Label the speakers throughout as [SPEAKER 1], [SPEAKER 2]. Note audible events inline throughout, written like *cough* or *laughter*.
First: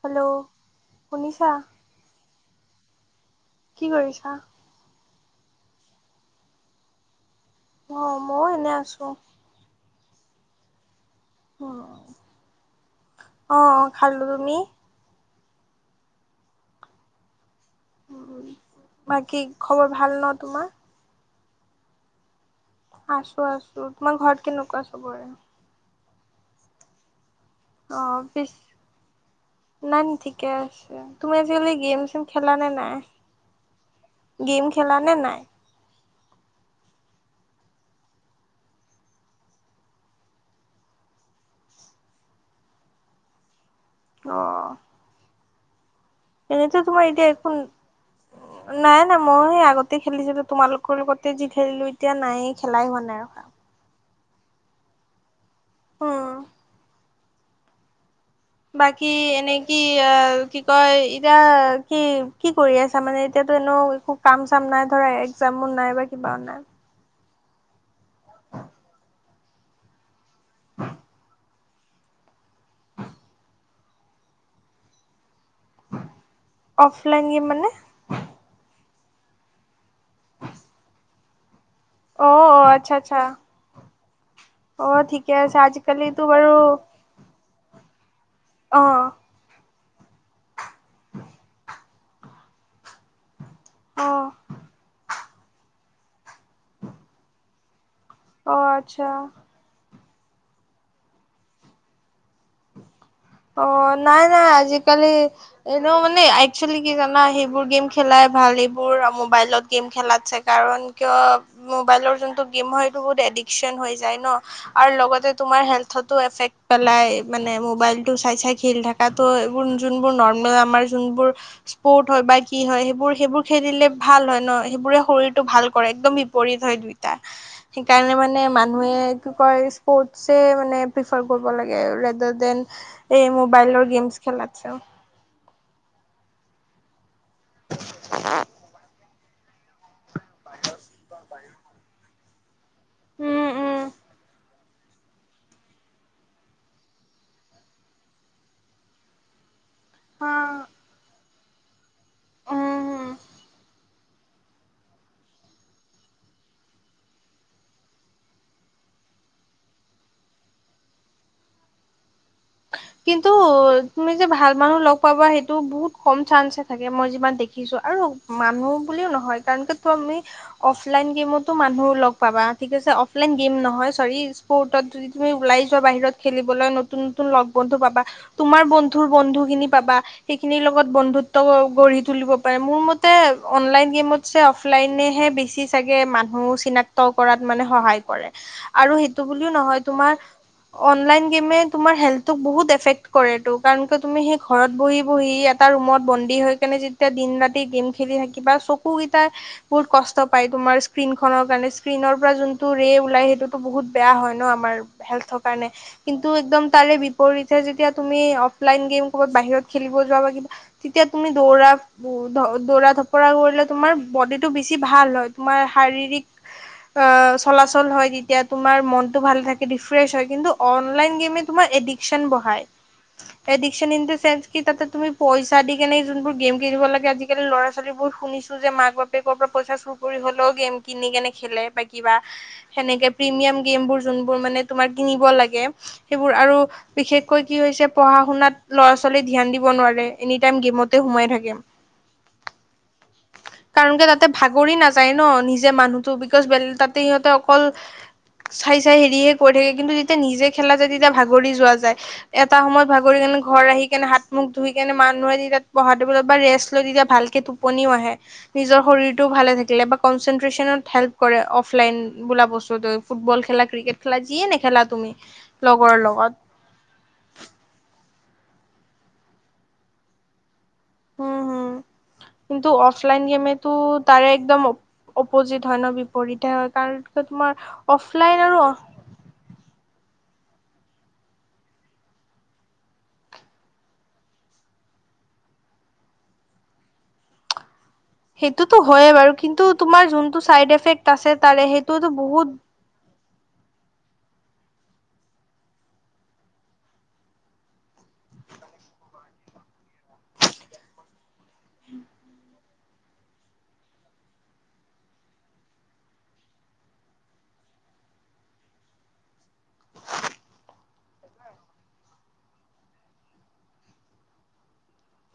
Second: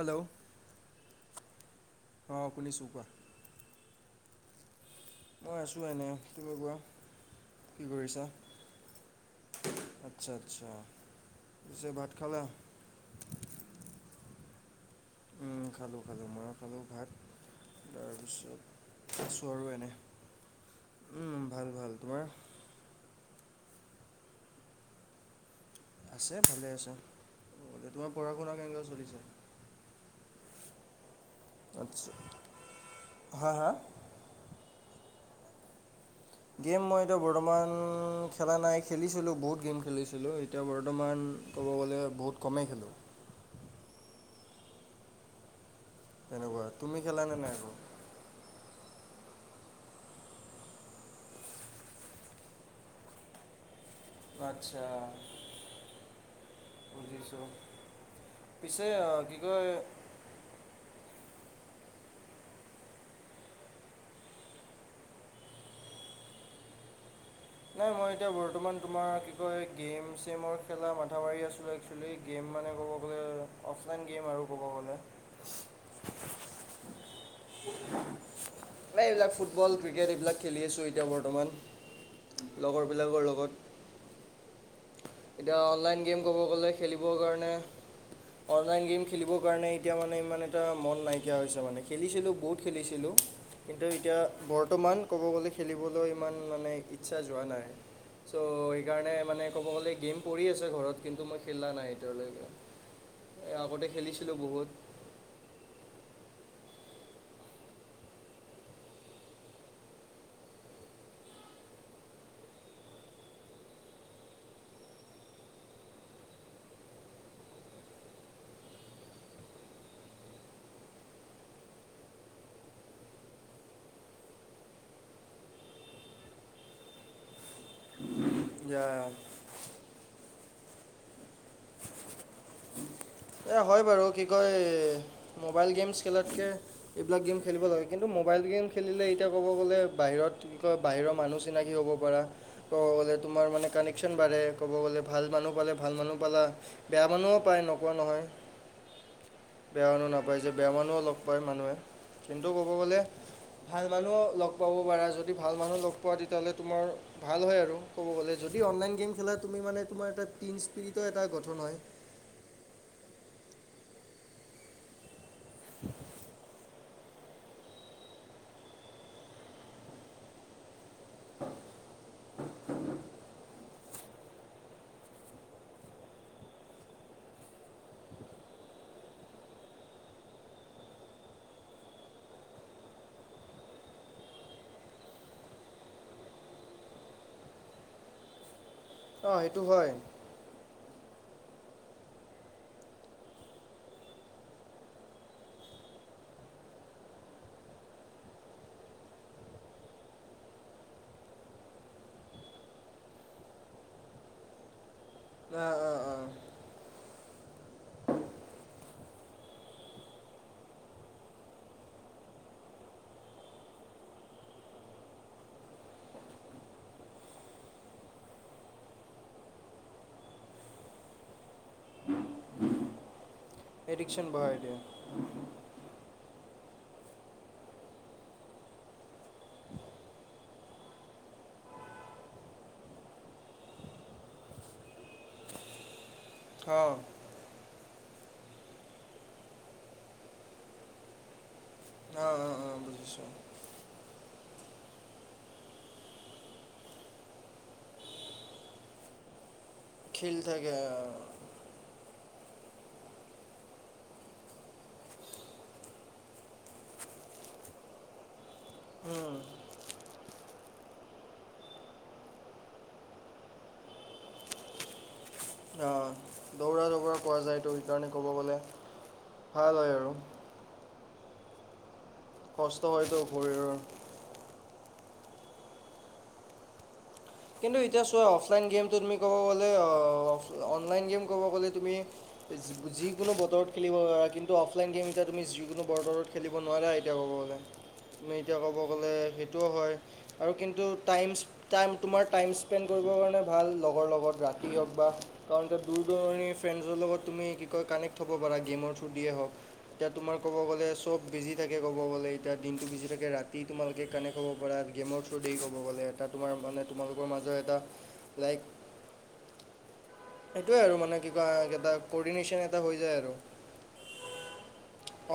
[SPEAKER 1] Hello, শুনিছা?
[SPEAKER 2] অ', শুনিছো কোৱা?
[SPEAKER 1] কি কৰিছা?
[SPEAKER 2] মই আছো এনে। তুমি কোৱা, কি
[SPEAKER 1] অ
[SPEAKER 2] কৰিছা?
[SPEAKER 1] ময়ো এনে আছো
[SPEAKER 2] আচ্ছা আচ্ছা, পিছে ভাত খালা?
[SPEAKER 1] অ', অ', খালো। তুমি?
[SPEAKER 2] উম, খালো খালো, মইও খালো ভাত। তাৰপিছত
[SPEAKER 1] বাকী
[SPEAKER 2] আছো আৰু
[SPEAKER 1] খবৰ
[SPEAKER 2] এনে।
[SPEAKER 1] ভাল ন তোমাৰ
[SPEAKER 2] উম, ভাল ভাল। তোমাৰ?
[SPEAKER 1] আছো আছো, তোমাৰ ঘৰত কেনেকুৱা চবৰে?
[SPEAKER 2] আছে, ভালে আছে। বোলে তোমাৰ
[SPEAKER 1] অ',
[SPEAKER 2] পঢ়া
[SPEAKER 1] পিচ,
[SPEAKER 2] শুনা কেনেকুৱা চলিছে
[SPEAKER 1] নাই ঠিকে আছে। তুমি আজিকালি
[SPEAKER 2] আচ্ছা
[SPEAKER 1] গেম-চেম খেলা নে নাই,
[SPEAKER 2] হা হা
[SPEAKER 1] গেম খেলা নে নাই?
[SPEAKER 2] গেম মই এতিয়া বৰ্তমান খেলা নাই, খেলিছিলো বহুত গেম খেলিছিলো এতিয়া বৰ্তমান ক'ব গ'লে বহুত কমেই খেলো।
[SPEAKER 1] অ'।
[SPEAKER 2] তেনেকুৱা
[SPEAKER 1] এনেতো
[SPEAKER 2] তুমি
[SPEAKER 1] তোমাৰ ইতিয়া
[SPEAKER 2] খেলানে নাই
[SPEAKER 1] একো
[SPEAKER 2] আকৌ
[SPEAKER 1] নাই নাই, মইও সেই আগতে খেলিছিলো তোমালোকৰ লগতে যি খেলিলো এতিয়া নাই খেলাই হোৱা নাই আৰু।
[SPEAKER 2] আচ্ছা।
[SPEAKER 1] অ'।
[SPEAKER 2] বুজিছো।
[SPEAKER 1] বাকী এনে কি আ, কি? তই এতিয়া কি, কি কৰি আছা মানে? এতিয়াতো এনেও একো কাম-চাম নাই ধৰা এক্সামো নাই বা কিবাও নাই।
[SPEAKER 2] নাই মই এতিয়া বৰ্তমান তোমাৰ কি কয় গেম-চেমৰ খেলা মাথা মাৰি আছিলো একচেলি গেম মানে ক'ব গ'লে অফলাইন গেম আৰু ক'ব গ'লে।
[SPEAKER 1] অফলাইন গেম মানে?
[SPEAKER 2] এইবিলাক ফুটবল, ক্ৰিকেট এইবিলাক খেলি আছোঁ এতিয়া বৰ্তমান
[SPEAKER 1] অ অ আচ্ছা আচ্ছা
[SPEAKER 2] লগৰবিলাকৰ লগত।
[SPEAKER 1] অ', ঠিক
[SPEAKER 2] এতিয়া অনলাইন গেম ক'ব গ'লে খেলিবৰ কাৰণে,
[SPEAKER 1] অ
[SPEAKER 2] অনলাইন গেম খেলিবৰ কাৰণে এতিয়া মানে ইমান এটা মন নাইকিয়া হৈছে মানে, খেলিছিলোঁ বহুত খেলিছিলোঁ। কিন্তু
[SPEAKER 1] অ
[SPEAKER 2] এতিয়া বৰ্তমান ক'ব গ'লে খেলিবলৈ ইমান মানে ইচ্ছা যোৱা নাই। চ',
[SPEAKER 1] অ
[SPEAKER 2] সেইকাৰণে
[SPEAKER 1] আচ্ছা
[SPEAKER 2] মানে ক'ব গ'লে গেম পৰি আছে ঘৰত কিন্তু মই খেলা নাই এতিয়ালৈকে। এ,
[SPEAKER 1] অ',
[SPEAKER 2] আগতে
[SPEAKER 1] নাই
[SPEAKER 2] খেলিছিলোঁ
[SPEAKER 1] নাই
[SPEAKER 2] বহুত
[SPEAKER 1] আজিকালি এনেও মানে একচুৱেলি কি জানা, সেইবোৰ গেম খেলাই ভাল এইবোৰ মোবাইলত গেম খেলাতছে, কাৰণ কিয় মোবাইলৰ যোনটো গেম হয় সেইটো বহুত এডিকশচন হৈ যায় ন'। আৰু লগতে তোমাৰ হেল্থটো এফেক্ট পেলাই, মানে মবাইল টো চাই-চাই খেলি থাকা ত', এইবোৰ যোনবোৰ নৰ্মেল আমাৰ যোনবোৰ স্পৰ্ট হয় বা কি হয় সেইবোৰ সেইবোৰ খেলিলে ভাল হয় ন, সেইবোৰে শৰীৰটো ভাল কৰে একদম বিপৰীত হয়। সেইকাৰণে মানে
[SPEAKER 2] ইয়া
[SPEAKER 1] মানুহে কি কয়, স্পৰ্টছে মানে প্ৰিফাৰ কৰিব লাগে ৰেডাৰ দেন এই
[SPEAKER 2] এ হয়
[SPEAKER 1] মোবাইলৰ
[SPEAKER 2] বাৰু,
[SPEAKER 1] গেমছ
[SPEAKER 2] কি কয়
[SPEAKER 1] খেলাতছে।
[SPEAKER 2] মোবাইল গেমছ খেলাতকে, এইবিলাক গেম খেলিব লাগে কিন্তু মোবাইল গেম খেলিলে এতিয়া ক'ব গ'লে বাহিৰত কি কয়, বাহিৰৰ মানুহ চিনাকি হ'ব পাৰা। ক'ব গলে তোমাৰ
[SPEAKER 1] উম
[SPEAKER 2] মানে
[SPEAKER 1] উম
[SPEAKER 2] কানেকশ্যন বাঢ়ে। ক'ব গ'লে ভাল মানুহ পালে ভাল মানুহ পালা, বেয়া মানুহো পায় ন'। কোৱা নহয়। বেয়া মানুহ
[SPEAKER 1] হা
[SPEAKER 2] নাপাই যে, বেয়া মানুহ অলপ কয় মানুহে, কিন্তু ক'ব গ'লে
[SPEAKER 1] উম
[SPEAKER 2] ভাল মানুহ লগ পাব পাৰা, যদি ভাল মানুহ লগ পোৱা তেতিয়াহ'লে তোমাৰ ভাল হয় আৰু ক'ব গ'লে, যদি অনলাইন গেম খেলা তুমি মানে তোমাৰ এটা টিন স্পিৰিটৰ এটা গঠন হয়।
[SPEAKER 1] কিন্তু তুমি যে ভাল মানুহ লগ পাবা সেইটো বহুত কম চান্স থাকে মই যিমান দেখিছো, আৰু মানুহ বুলিও নহয় কাৰণটো কিয় আমি অফলাইন গেমতো মানুহ লগ পাবা ঠিক আছে অফলাইন গেম নহয় চৰি কৰ্টত যদি তুমি ওলাই যোৱা বাহিৰত খেলিবলৈ নতুন-নতুন লগ বন্ধু পাবা। তোমাৰ বন্ধুৰ বন্ধু খিনি পাবা। সেইখিনিৰ লগত বন্ধুত্ব গঢ়ি তুলিব পাৰে মোৰ মতে অনলাইন গেমত অফলাইনেহে বেছি চাগে মানুহ চিনাক্ত কৰাত মানে সহায় কৰে। আৰু সেইটো
[SPEAKER 2] অঁ
[SPEAKER 1] বুলিও নহয়,
[SPEAKER 2] হয়
[SPEAKER 1] তোমাৰ অনলাইন গেমে তোমাৰ হেল্থোক বহুত এফেক্ট কৰেতটো কাৰণ কিয় তুমি সেই ঘৰত বহি-বহি এটা ৰুমত বন্দী হৈ কেনে যি তেতিয়া দিন ৰাতি গেম খেলি থাকিবা চকুকেইটাৰ বহুত কষ্ট পাই তোমাৰ স্ক্ৰীন খনৰ কাৰণে, স্ক্ৰীনৰ পৰা যোনটো ৰে ওলাই সেইটোতো বহুত বেয়া হয় ন আমাৰ হেল্থৰ কাৰণে।
[SPEAKER 2] অঁ অঁ অঁ
[SPEAKER 1] কিন্তু একদম তাৰে বিপৰীতে যেতিয়া তুমি অফলাইন গেম ক'বাত বাহিৰত খেলিব যোৱা বা কিবা যেতিয়া তুমি দৌৰা দৌৰা ধপৰা কৰিলে তোমাৰ বডিটো বেছি ভাল হয়, তোমাৰ শাৰীৰিক চলাচল হয় তেতিয়া তোমাৰ মনতটো ভাল থাকে ৰিফ্ৰেছ হয় কিন্তু অনলাইন গেম তোমাৰ এদিকচন বঢ়ায়। এদিকচন ইন দা
[SPEAKER 2] এডিকশ্যন
[SPEAKER 1] সেঞ্চে
[SPEAKER 2] বঢ়াই
[SPEAKER 1] কি
[SPEAKER 2] দিয়ে
[SPEAKER 1] তাতে তুমি পইচা দি সে যোনবোৰ গেম খেলিব লাগে আজিকালি ল'ৰা ছোৱালীবোৰ শুনিছোঁ যে মাক বাপেকৰ পৰা পইচা চুৰ কৰি হলেও গেম কিনি কেনে খেলে বা কিবা সেনেকে প্ৰিমিয়াম গেম বোৰ যোনবোৰ মানে তোমাৰ কিনিব লাগে সেইবোৰ আৰু
[SPEAKER 2] অঁ অঁ
[SPEAKER 1] বিশেষ কৈ কি হৈছে পঢ়া শুনাত ল'ৰা ছোৱালী ধ্যান দিব নোৱাৰে এনি টাইম গেমতে সোমাই থাকিম।
[SPEAKER 2] অ', অ', অ', বুজিছোঁ।
[SPEAKER 1] কাৰণ কিয় তাতে ভাগৰি নাযায় ন? নিজে মানুহতো বিকজ তাতে সিহঁতে অকল চাই-চাই হেৰিহে কৰী থাকে কিন্তু যেতিয়া
[SPEAKER 2] খেল
[SPEAKER 1] নিজে
[SPEAKER 2] থাকে
[SPEAKER 1] খেলা যদি যোৱা যায় এটা সময়ত ভাগৰি কেনে ঘৰ আহি কেনে হাত মুখ ধুই কেনে মানুহে তেতিয়া পঢ়াত ৰেষ্ট লৈ তেতিয়া ভালকে টোপনিও আহে নিজৰ শৰীৰটোও
[SPEAKER 2] উম,
[SPEAKER 1] ভালে থাকিলে বা কনচেনট্ৰেচনত হেল্প কৰে অফলাইন বোলা বস্তুটো ফুটবল খেলা ক্ৰিকেট খেলা যিয়ে নেখেলা তুমি। লগৰ লগত
[SPEAKER 2] দৌৰা দবৰা কৰা যায় তো সেইকাৰণে ক'ব গ'লে, ভাল হয় আৰু।
[SPEAKER 1] উম হুম। কিন্তু
[SPEAKER 2] কষ্ট হয়তো
[SPEAKER 1] অফলাইন
[SPEAKER 2] শৰীৰৰ
[SPEAKER 1] গেমেতো তাৰে একদম অপজিত হয় ন বিপৰীতে হয় কাৰণ তোমাৰ
[SPEAKER 2] কিন্তু এতিয়া চোৱা
[SPEAKER 1] অফলাইন আৰু
[SPEAKER 2] গেমটো তুমি ক'ব গলে অ, অনলাইন গেম ক'ব গলে তুমি যিকোনো বতৰত খেলিব পাৰা কিন্তু অফলাইন গেম এতিয়া তুমি যিকোনো বতৰত খেলিব নোৱাৰা এতিয়া ক'ব গ'লে।
[SPEAKER 1] *inaudible*
[SPEAKER 2] তুমি এতিয়া ক'ব
[SPEAKER 1] হয়ে
[SPEAKER 2] গ'লে
[SPEAKER 1] বাৰু কিন্তু
[SPEAKER 2] সেইটোও হয়
[SPEAKER 1] তোমাৰ যোনটো
[SPEAKER 2] আৰু
[SPEAKER 1] চাইড
[SPEAKER 2] কিন্তু
[SPEAKER 1] এফেক্ট
[SPEAKER 2] টাইমছ
[SPEAKER 1] আছে তাৰে
[SPEAKER 2] টাইম
[SPEAKER 1] সেইটোতো
[SPEAKER 2] তোমাৰ টাইম
[SPEAKER 1] বহুত
[SPEAKER 2] স্পেণ্ড কৰিবৰ কাৰণে ভাল লগৰ লগত ৰাতি হওঁক বা কাৰণ এতিয়া দূৰ দূৰণি ফ্ৰেণ্ডছৰ লগত তুমি কৈ কানেক্ট হ'ব পাৰা গেমৰ থ্ৰদিয়ে হওঁক। এতিয়া তোমাৰ ক'ব গ'লে চ'ব বিজি থাকে ক'ব গ'লে এতিয়া দিনটো বিজি থাকে ৰাতি তোমালোকে কানেক্ ক'ব পৰা গেমৰ থ্ৰদে ক'ব গ'লে এটা তোমাৰ মানে তোমালোকৰ মাজৰ এটা লাইক, সেইটোৱেই আৰু মানে। কি কয় এটা কৰ্ডিনেশ্যন এটা হৈ যায় আৰু।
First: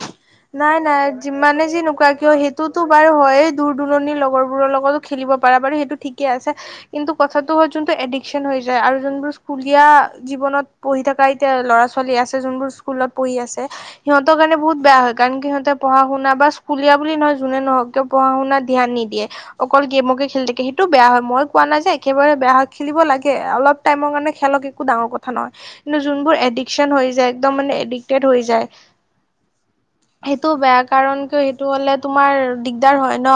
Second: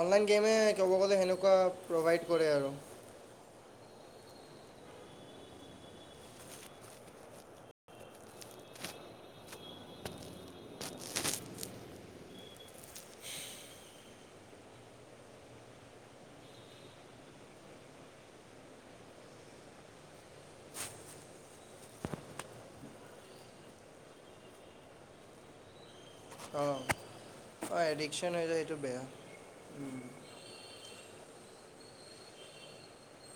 [SPEAKER 2] অনলাইন গেমে
[SPEAKER 1] নাই
[SPEAKER 2] ক'ব
[SPEAKER 1] নাই
[SPEAKER 2] গ'লে সেনেকুৱা
[SPEAKER 1] যিমানে যি নোকোৱা
[SPEAKER 2] প্ৰভাইড
[SPEAKER 1] কিয়
[SPEAKER 2] কৰে আৰু।
[SPEAKER 1] সেইটোতো বাৰু হয় দূৰ দূৰণিৰ লগৰ বোৰৰ লগতো খেলিব পাৰা বাৰু সেইটো ঠিকে আছে। কিন্তু কথাটো হয় যোনটো এডিকচন হৈ যায় আৰু যোনবোৰ স্কুলীয়া জীৱনত পঢ়ি থকা এতিয়া ল'ৰা ছোৱালী আছে যোনবোৰ স্কুলত পঢ়ি আছে সিহঁতৰ কাৰণে বহুত বেয়া কাৰণ কি সিহঁতে পঢ়া শুনা বা স্কুলীয়া বুলি নহয় যোনে নহওঁক কিয় পঢ়া শুনা ধ্যান নিদিয়ে। অকল গেমকে খেলি থাকে সেইটো বেয়া হয়। মই কোৱা নাই যে একেবাৰে বেয়া হয় খেলিব লাগে অলপ টাইমৰ কাৰণে খেলক একো ডাঙৰ কথা নহয়। যোনবোৰ
[SPEAKER 2] অঁ
[SPEAKER 1] এডিকচন হৈ যায় একদম মানে এডিকটেড হৈ যায়
[SPEAKER 2] উম।
[SPEAKER 1] সেইটো বেয়া কাৰণ কিয় সেইটো হলে তোমাৰ দিগদাৰ হয় ন?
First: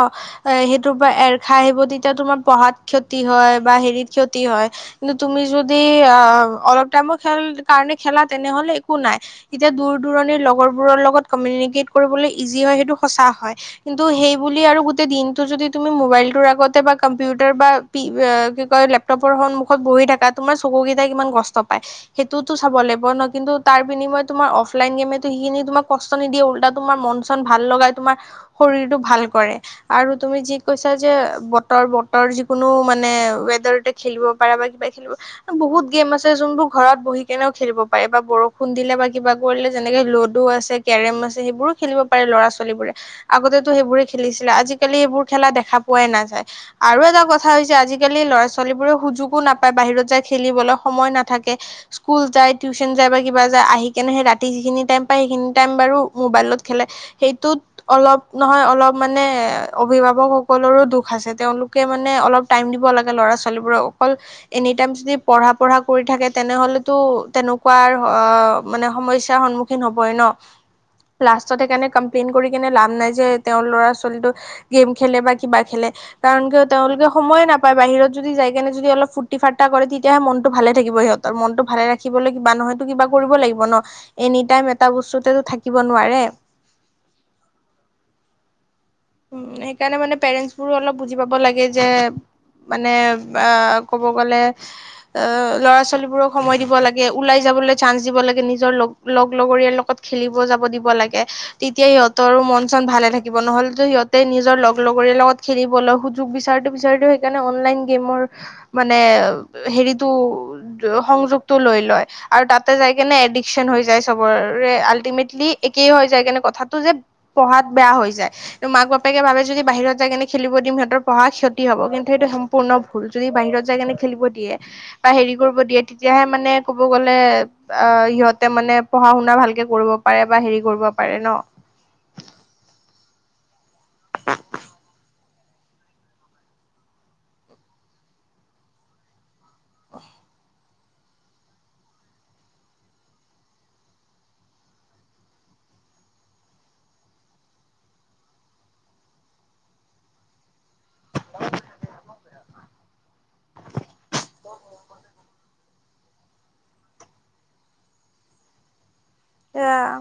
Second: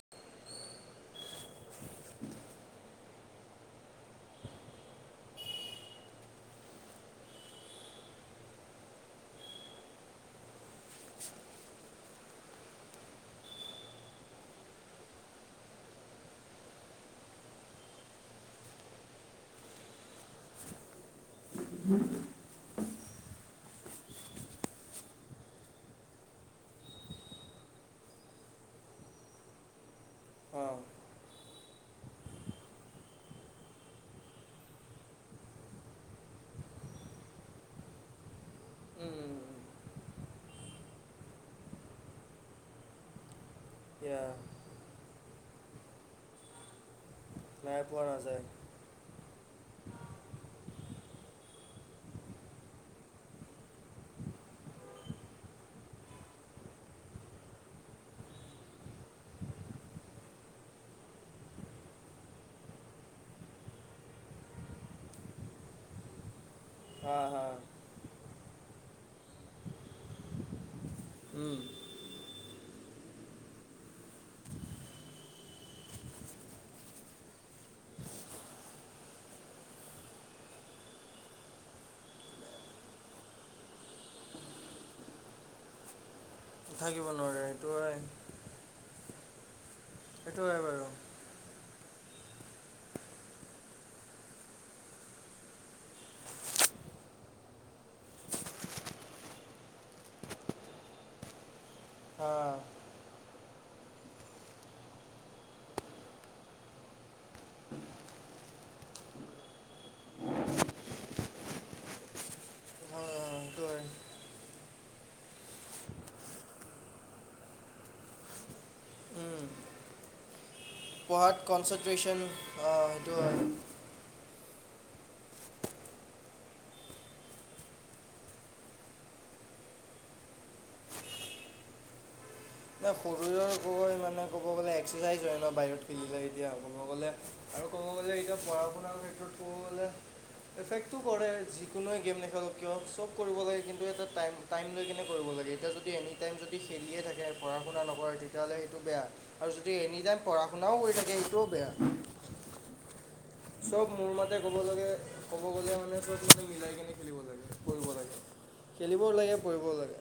[SPEAKER 1] সেইটোৰ পৰা খাই আহিব তেতিয়া তোমাৰ পঢ়াত ক্ষতি হয় বা হেৰিত ক্ষতি হয়। কিন্তু তুমি যদি আহ অলপ টাইমৰ খেল কাৰণে খেলা তেনেহলে একো নাই। এতিয়া দূৰ দূৰণিৰ লগৰবোৰৰ লগত কমিউনিকেট কৰিবলৈ ইজি হয় সেইটো সঁচা হয়। কিন্তু সেইবুলি আৰু গোটেই দিনটো যদি তুমি মোবাইলটোৰ আগতে বা কম্পিউটাৰ বা- কি কয় লেপটপৰ সন্মুখত বহি থকা তোমাৰ চকু কেইটাই কিমান কষ্ট পায়। সেইটোতো চাব লাগিব ন কিন্তু তাৰ বিনিময় তোমাৰ অফলাইন গেমো সেইখিনি তোমাক- কষ্ট নিদিয়ে উল্টা তোমাৰ মন চন ভাল লগাই তোমাৰ শৰীৰটো ভাল কৰে। আৰু তুমি যি
[SPEAKER 2] অঁ
[SPEAKER 1] কৈছা যে বতৰ বতৰ যিকোনো মানে ৱেডাৰ- খেলিব পাৰ বা কিবা খেলিব। বহুত গেম আছে যোনবোৰ ঘৰত বহি কেনেও খেলিব পাৰে বা বৰষুণ দিলে বা কিবা
[SPEAKER 2] উম,
[SPEAKER 1] কৰিলে যেনেকে লুডু আছে। কেৰম আছে সেইবোৰো খেলিব পাৰে ল'ৰা ছোৱালী বোৰে, আগতেতো সেইবোৰে
[SPEAKER 2] ইয়া
[SPEAKER 1] খেলিছিলে আজি- কালি এইবোৰ খেলা দেখা পোৱাই নাযায়, আৰু এটা কথা হৈছে
[SPEAKER 2] নাই পোৱা
[SPEAKER 1] আজিকালি
[SPEAKER 2] নাযায়
[SPEAKER 1] ল'ৰা ছোৱালী বোৰে সুযোগো নাপ- পায় বাহিৰত যাই খেলিবলৈ সময় নাথাকে। স্কুল যায় টিউচন যায় বা কিবা যায় আহি কেনে সেই ৰাতি যিখিনি টাইম পায় সেইখিনি- টাইম বাৰু মোবাইলত খেলে সেইটোত- অলপ নহয় অলপ মানে অভিভাৱকসকলৰো দুখ আছে, তেওঁলোকে মানে অলপ- টাইম দিব লাগে ল'ৰা ছোৱালীবোৰক, অকল এনি টাইম যদি পঢ়া পঢ়া কৰি থাকে তেনেহ'লে- তো
[SPEAKER 2] হা হা
[SPEAKER 1] তেনেকুৱাৰ অ মানে সমস্যা সন্মুখীন হবই ন। লাষ্টত
[SPEAKER 2] উম,
[SPEAKER 1] সেইকাৰণে কমপ্লেইন কৰি কেনে লাভ নাই যে তেওঁৰ ল'ৰা ছোৱালীটো- গেম খেলে বা কিবা খেলে। কাৰণ কিয় তেওঁলোকে সময়ে নাপায় বাহিৰত যদি যাই কেনে যদি অলপ ফূ্তি ফাৰ্তা কৰে তেতিয়াহে মনতটো ভালে থাকিব ইহত। ত মনতটো ভালে ৰাখিবলৈ কিবা নহয়তো কিবা কৰিব লাগিব ন, এনি টাইম এটা বস্তুত- তো থাকিব নোৱাৰে-
[SPEAKER 2] থাকিব নোৱাৰে সেইটো হয়।
[SPEAKER 1] উম, সেইকাৰণে মানে
[SPEAKER 2] সেইটো
[SPEAKER 1] পেৰেন্টছ
[SPEAKER 2] হয়
[SPEAKER 1] বোৰ
[SPEAKER 2] বাৰু
[SPEAKER 1] অলপ- বুজি পাব লাগে যে মানে আহ ক'ব গ'লে- আহ ল'ৰা ছোৱালীবোৰক সময় দিব লাগে, ওলাই যাবলৈ চান্স দিব লাগে নিজৰ লগ- লগ লগৰীয়াৰ লগত খেলিব যাব দিব লাগে, তেতিয়া
[SPEAKER 2] হা
[SPEAKER 1] সিহঁতৰো মন চন ভালে থাকিব। নহ'ল- সিহঁতে নিজৰ লগৰ লগত খেলিবলৈ সুযোগ বিচাৰোতে বিচাৰোতে সেইকাৰণে অনলাইন গেমৰ- মানে হেৰিতটো সংযোগটো লৈ লয়। আৰু তাতে যাই
[SPEAKER 2] হা,
[SPEAKER 1] কেনে
[SPEAKER 2] সেইটো
[SPEAKER 1] এডিকচন হৈ
[SPEAKER 2] হয়
[SPEAKER 1] যায় চবৰে আল্টিমেটলি একেই হৈ যায় কেনে কথাটো যে- পঢ়াত বেয়া হৈ যায়, মাক বাপেকে ভাবে
[SPEAKER 2] উম,
[SPEAKER 1] যদি বাহিৰত যায় কেনে খেলিব- সিহঁতৰ পঢ়া
[SPEAKER 2] পঢ়াত
[SPEAKER 1] ক্ষতি হব কিন্তু
[SPEAKER 2] কনচেনট্ৰেশ্যন
[SPEAKER 1] সেইটো সম্পূৰ্ণ ভুল
[SPEAKER 2] সেইটো
[SPEAKER 1] যদি
[SPEAKER 2] হয়
[SPEAKER 1] বাহিৰত যায় কেনে খেলিব দিয়ে। বা হেৰি কৰিব দিয়ে তেতিয়াহে মানে কব গ'লে। অ ইহঁতে মানে পঢ়া শুনা ভালকে কৰিব পাৰে বা হেৰি কৰিব পাৰে ন।
[SPEAKER 2] নে শৰীৰৰ গৈ মানে ক'ব গ'লে এক্সাৰচাইজ হয় ন বাহিৰত পিলিলে এতিয়া হ'ব গ'লে আৰু ক'ব গ'লে এতিয়া পঢ়া শুনাৰ ক্ষেত্ৰত ক'ব গ'লে- এফেক্টটো কৰে যিকোনোৱে গেম নেখেলক কিয় চব কৰিব লাগে কিন্তু এটা টাইম টাইম লৈ কিনে কৰিব লাগে এতিয়া য- দি এনি টাইম যদি খেলিয়ে থাকে। পঢ়া শুনা নকৰে তেতিয়াহ'লে সেইটো বেয়া, আৰু যদি এনি টাইম পঢ়া শুনাও কৰি থাকে সেইটোও বেয়া চব মোৰ মতে ক'ব লাগে। ক'ব গ'লে মানে চব মিলাই কেনে খেলিব লাগে কৰিব লাগে খেলিবও লাগে।
[SPEAKER 1] এ,
[SPEAKER 2] পঢ়িবও লাগে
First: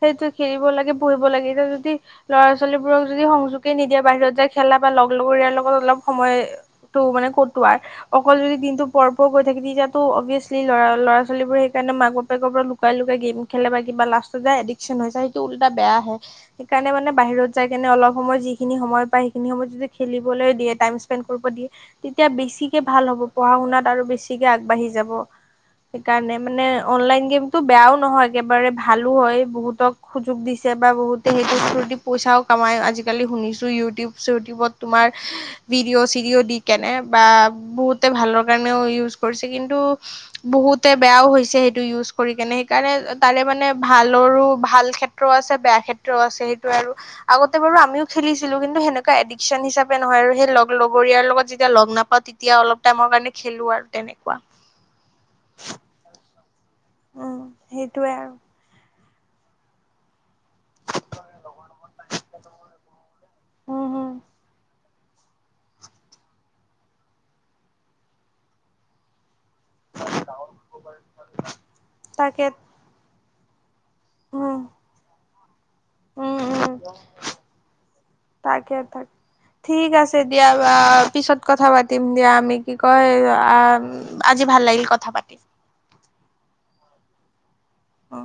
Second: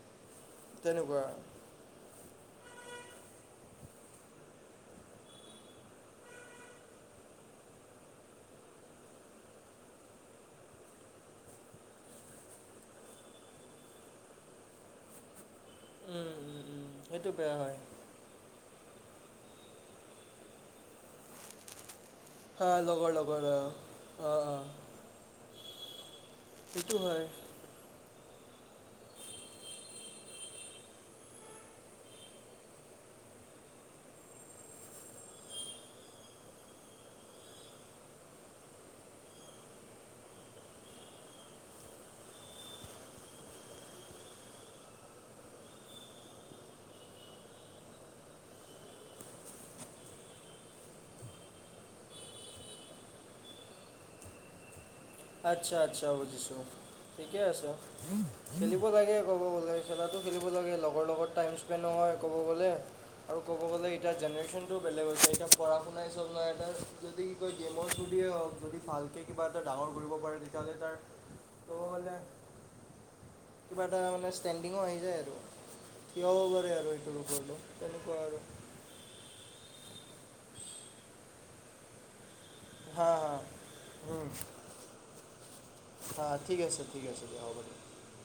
[SPEAKER 1] সেইটো খেলিব লাগে বহিব
[SPEAKER 2] তেনেকুৱা
[SPEAKER 1] লাগে এতিয়া যদি- ল'ৰা ছোৱালীবোৰক যদি সংযোগে নিদিয়ে বাহিৰত যায় খেলা বা লগৰীয়াৰ লগত অলপ সময়- তটো মানে ক'তো আৰু- অকল যদি দিনতটো পঢ় পঢ় কৈ থাকে তেতিয়াটো অভিয়াচলি লৰা ল'ৰা ছোৱালীবোৰ সেইকাৰণে মাক বাপেকৰ পৰা- লুকাই লুকাই গেম খলে বা কিবা লাষ্টত য এডিকশ্ন হৈ যায়। টো উল্টা বেয়াহে।
[SPEAKER 2] উম, উম, উম,
[SPEAKER 1] সেইকাৰণে মানে
[SPEAKER 2] সেইটো
[SPEAKER 1] বাহিৰত
[SPEAKER 2] বেয়া
[SPEAKER 1] যাই
[SPEAKER 2] হয়
[SPEAKER 1] কেনে অলপ সময় যিখিনি সময়- সেইখিনি সময়ত যদি খেলিবলৈ দিয়ে, টাইম স্পেনড কৰিব দিয়ে। তেতিয়া
[SPEAKER 2] হা
[SPEAKER 1] বেছিকে
[SPEAKER 2] লগৰ
[SPEAKER 1] ভাল হ'ব,
[SPEAKER 2] লগৰ
[SPEAKER 1] পঢ়া
[SPEAKER 2] অ'
[SPEAKER 1] শুনাত আৰু
[SPEAKER 2] অ'
[SPEAKER 1] বেছিকে
[SPEAKER 2] অ'
[SPEAKER 1] আগবাঢ়ি যাব। সেইকাৰণে মানে
[SPEAKER 2] সেইটো
[SPEAKER 1] অনলাইন
[SPEAKER 2] হয়
[SPEAKER 1] গেম- টো বেয়াও নহয় একেবাৰে ভালো হয় বহুতক সুযোগ দিছে বা বহুতে সেইটো থুৰোদি পইচাও কামাই আজিকালি শুনিছোঁ ইউটিউব চিউটিউবত তোমাৰ ভিডিঅ' চিডিঅ দি কেনে বা বহুতে ভালৰ কাৰণেও ইউজ কৰিছে কিন্তু বহুতে বেয়াও হৈছে সেইটো ইউজ কৰি কেনে সেইকাৰণে তাৰে মানে ভালৰো ভাল ক্ষেত্ৰও আছে বেয়া ক্ষেত্ৰও আছে সেইটোৱে আৰু আগতে বাৰু আমিও খেলিছিলো কিন্তু সেনেকুৱা এডিকশ্ন হিচাপে নহয় আৰু সেই লগৰীয়াৰ লগত যেতিয়া লগ নাপাওঁ তে তিয়া অলপ টাইমৰ কাৰণে খেলো আৰু তেনেকুৱা
[SPEAKER 2] আচ্ছা আচ্ছা বুজিছো
[SPEAKER 1] উম
[SPEAKER 2] ঠিকে আছ
[SPEAKER 1] সেইটোৱে আৰু
[SPEAKER 2] খেলিব লাগে ক'ব গ'লে খেলাটো খেলিব লাগে লগৰ লগত টাইম স্পেণ্ড হয় ক'ব গ'লে। আৰু ক'ব
[SPEAKER 1] উম
[SPEAKER 2] গ'লে
[SPEAKER 1] হম
[SPEAKER 2] এতিয়াৰ জেনেৰেশ্যনটো বেলেগ হৈছে এতিয়া পঢ়া শুনাই চব নহয় এটা কি কয় গেমৰ থুৰুদিয়ে হওক যদি ভালকে কিবা এটা ডাঙৰ কৰিব পাৰে তেতিয়াহ'লে ত' হ'লে
[SPEAKER 1] তাকে
[SPEAKER 2] কিবা এটা মানে
[SPEAKER 1] উম
[SPEAKER 2] ষ্টেণ্ডিঙো আহি যায় আৰু
[SPEAKER 1] উম
[SPEAKER 2] কিয়ও কৰে আৰু এইটো লোকৰলো তেনেকুৱা আৰু
[SPEAKER 1] একে তাক ঠিক আছে দিয়া বা পিছত কথা পাতিম দিয়া আমি কি কয়
[SPEAKER 2] হা
[SPEAKER 1] আজি ভাল লাগিল কথা পাতিম।
[SPEAKER 2] অ ঠিক আছে ঠিক আছে দিয়া হ'ব দিয়ক।
[SPEAKER 1] অ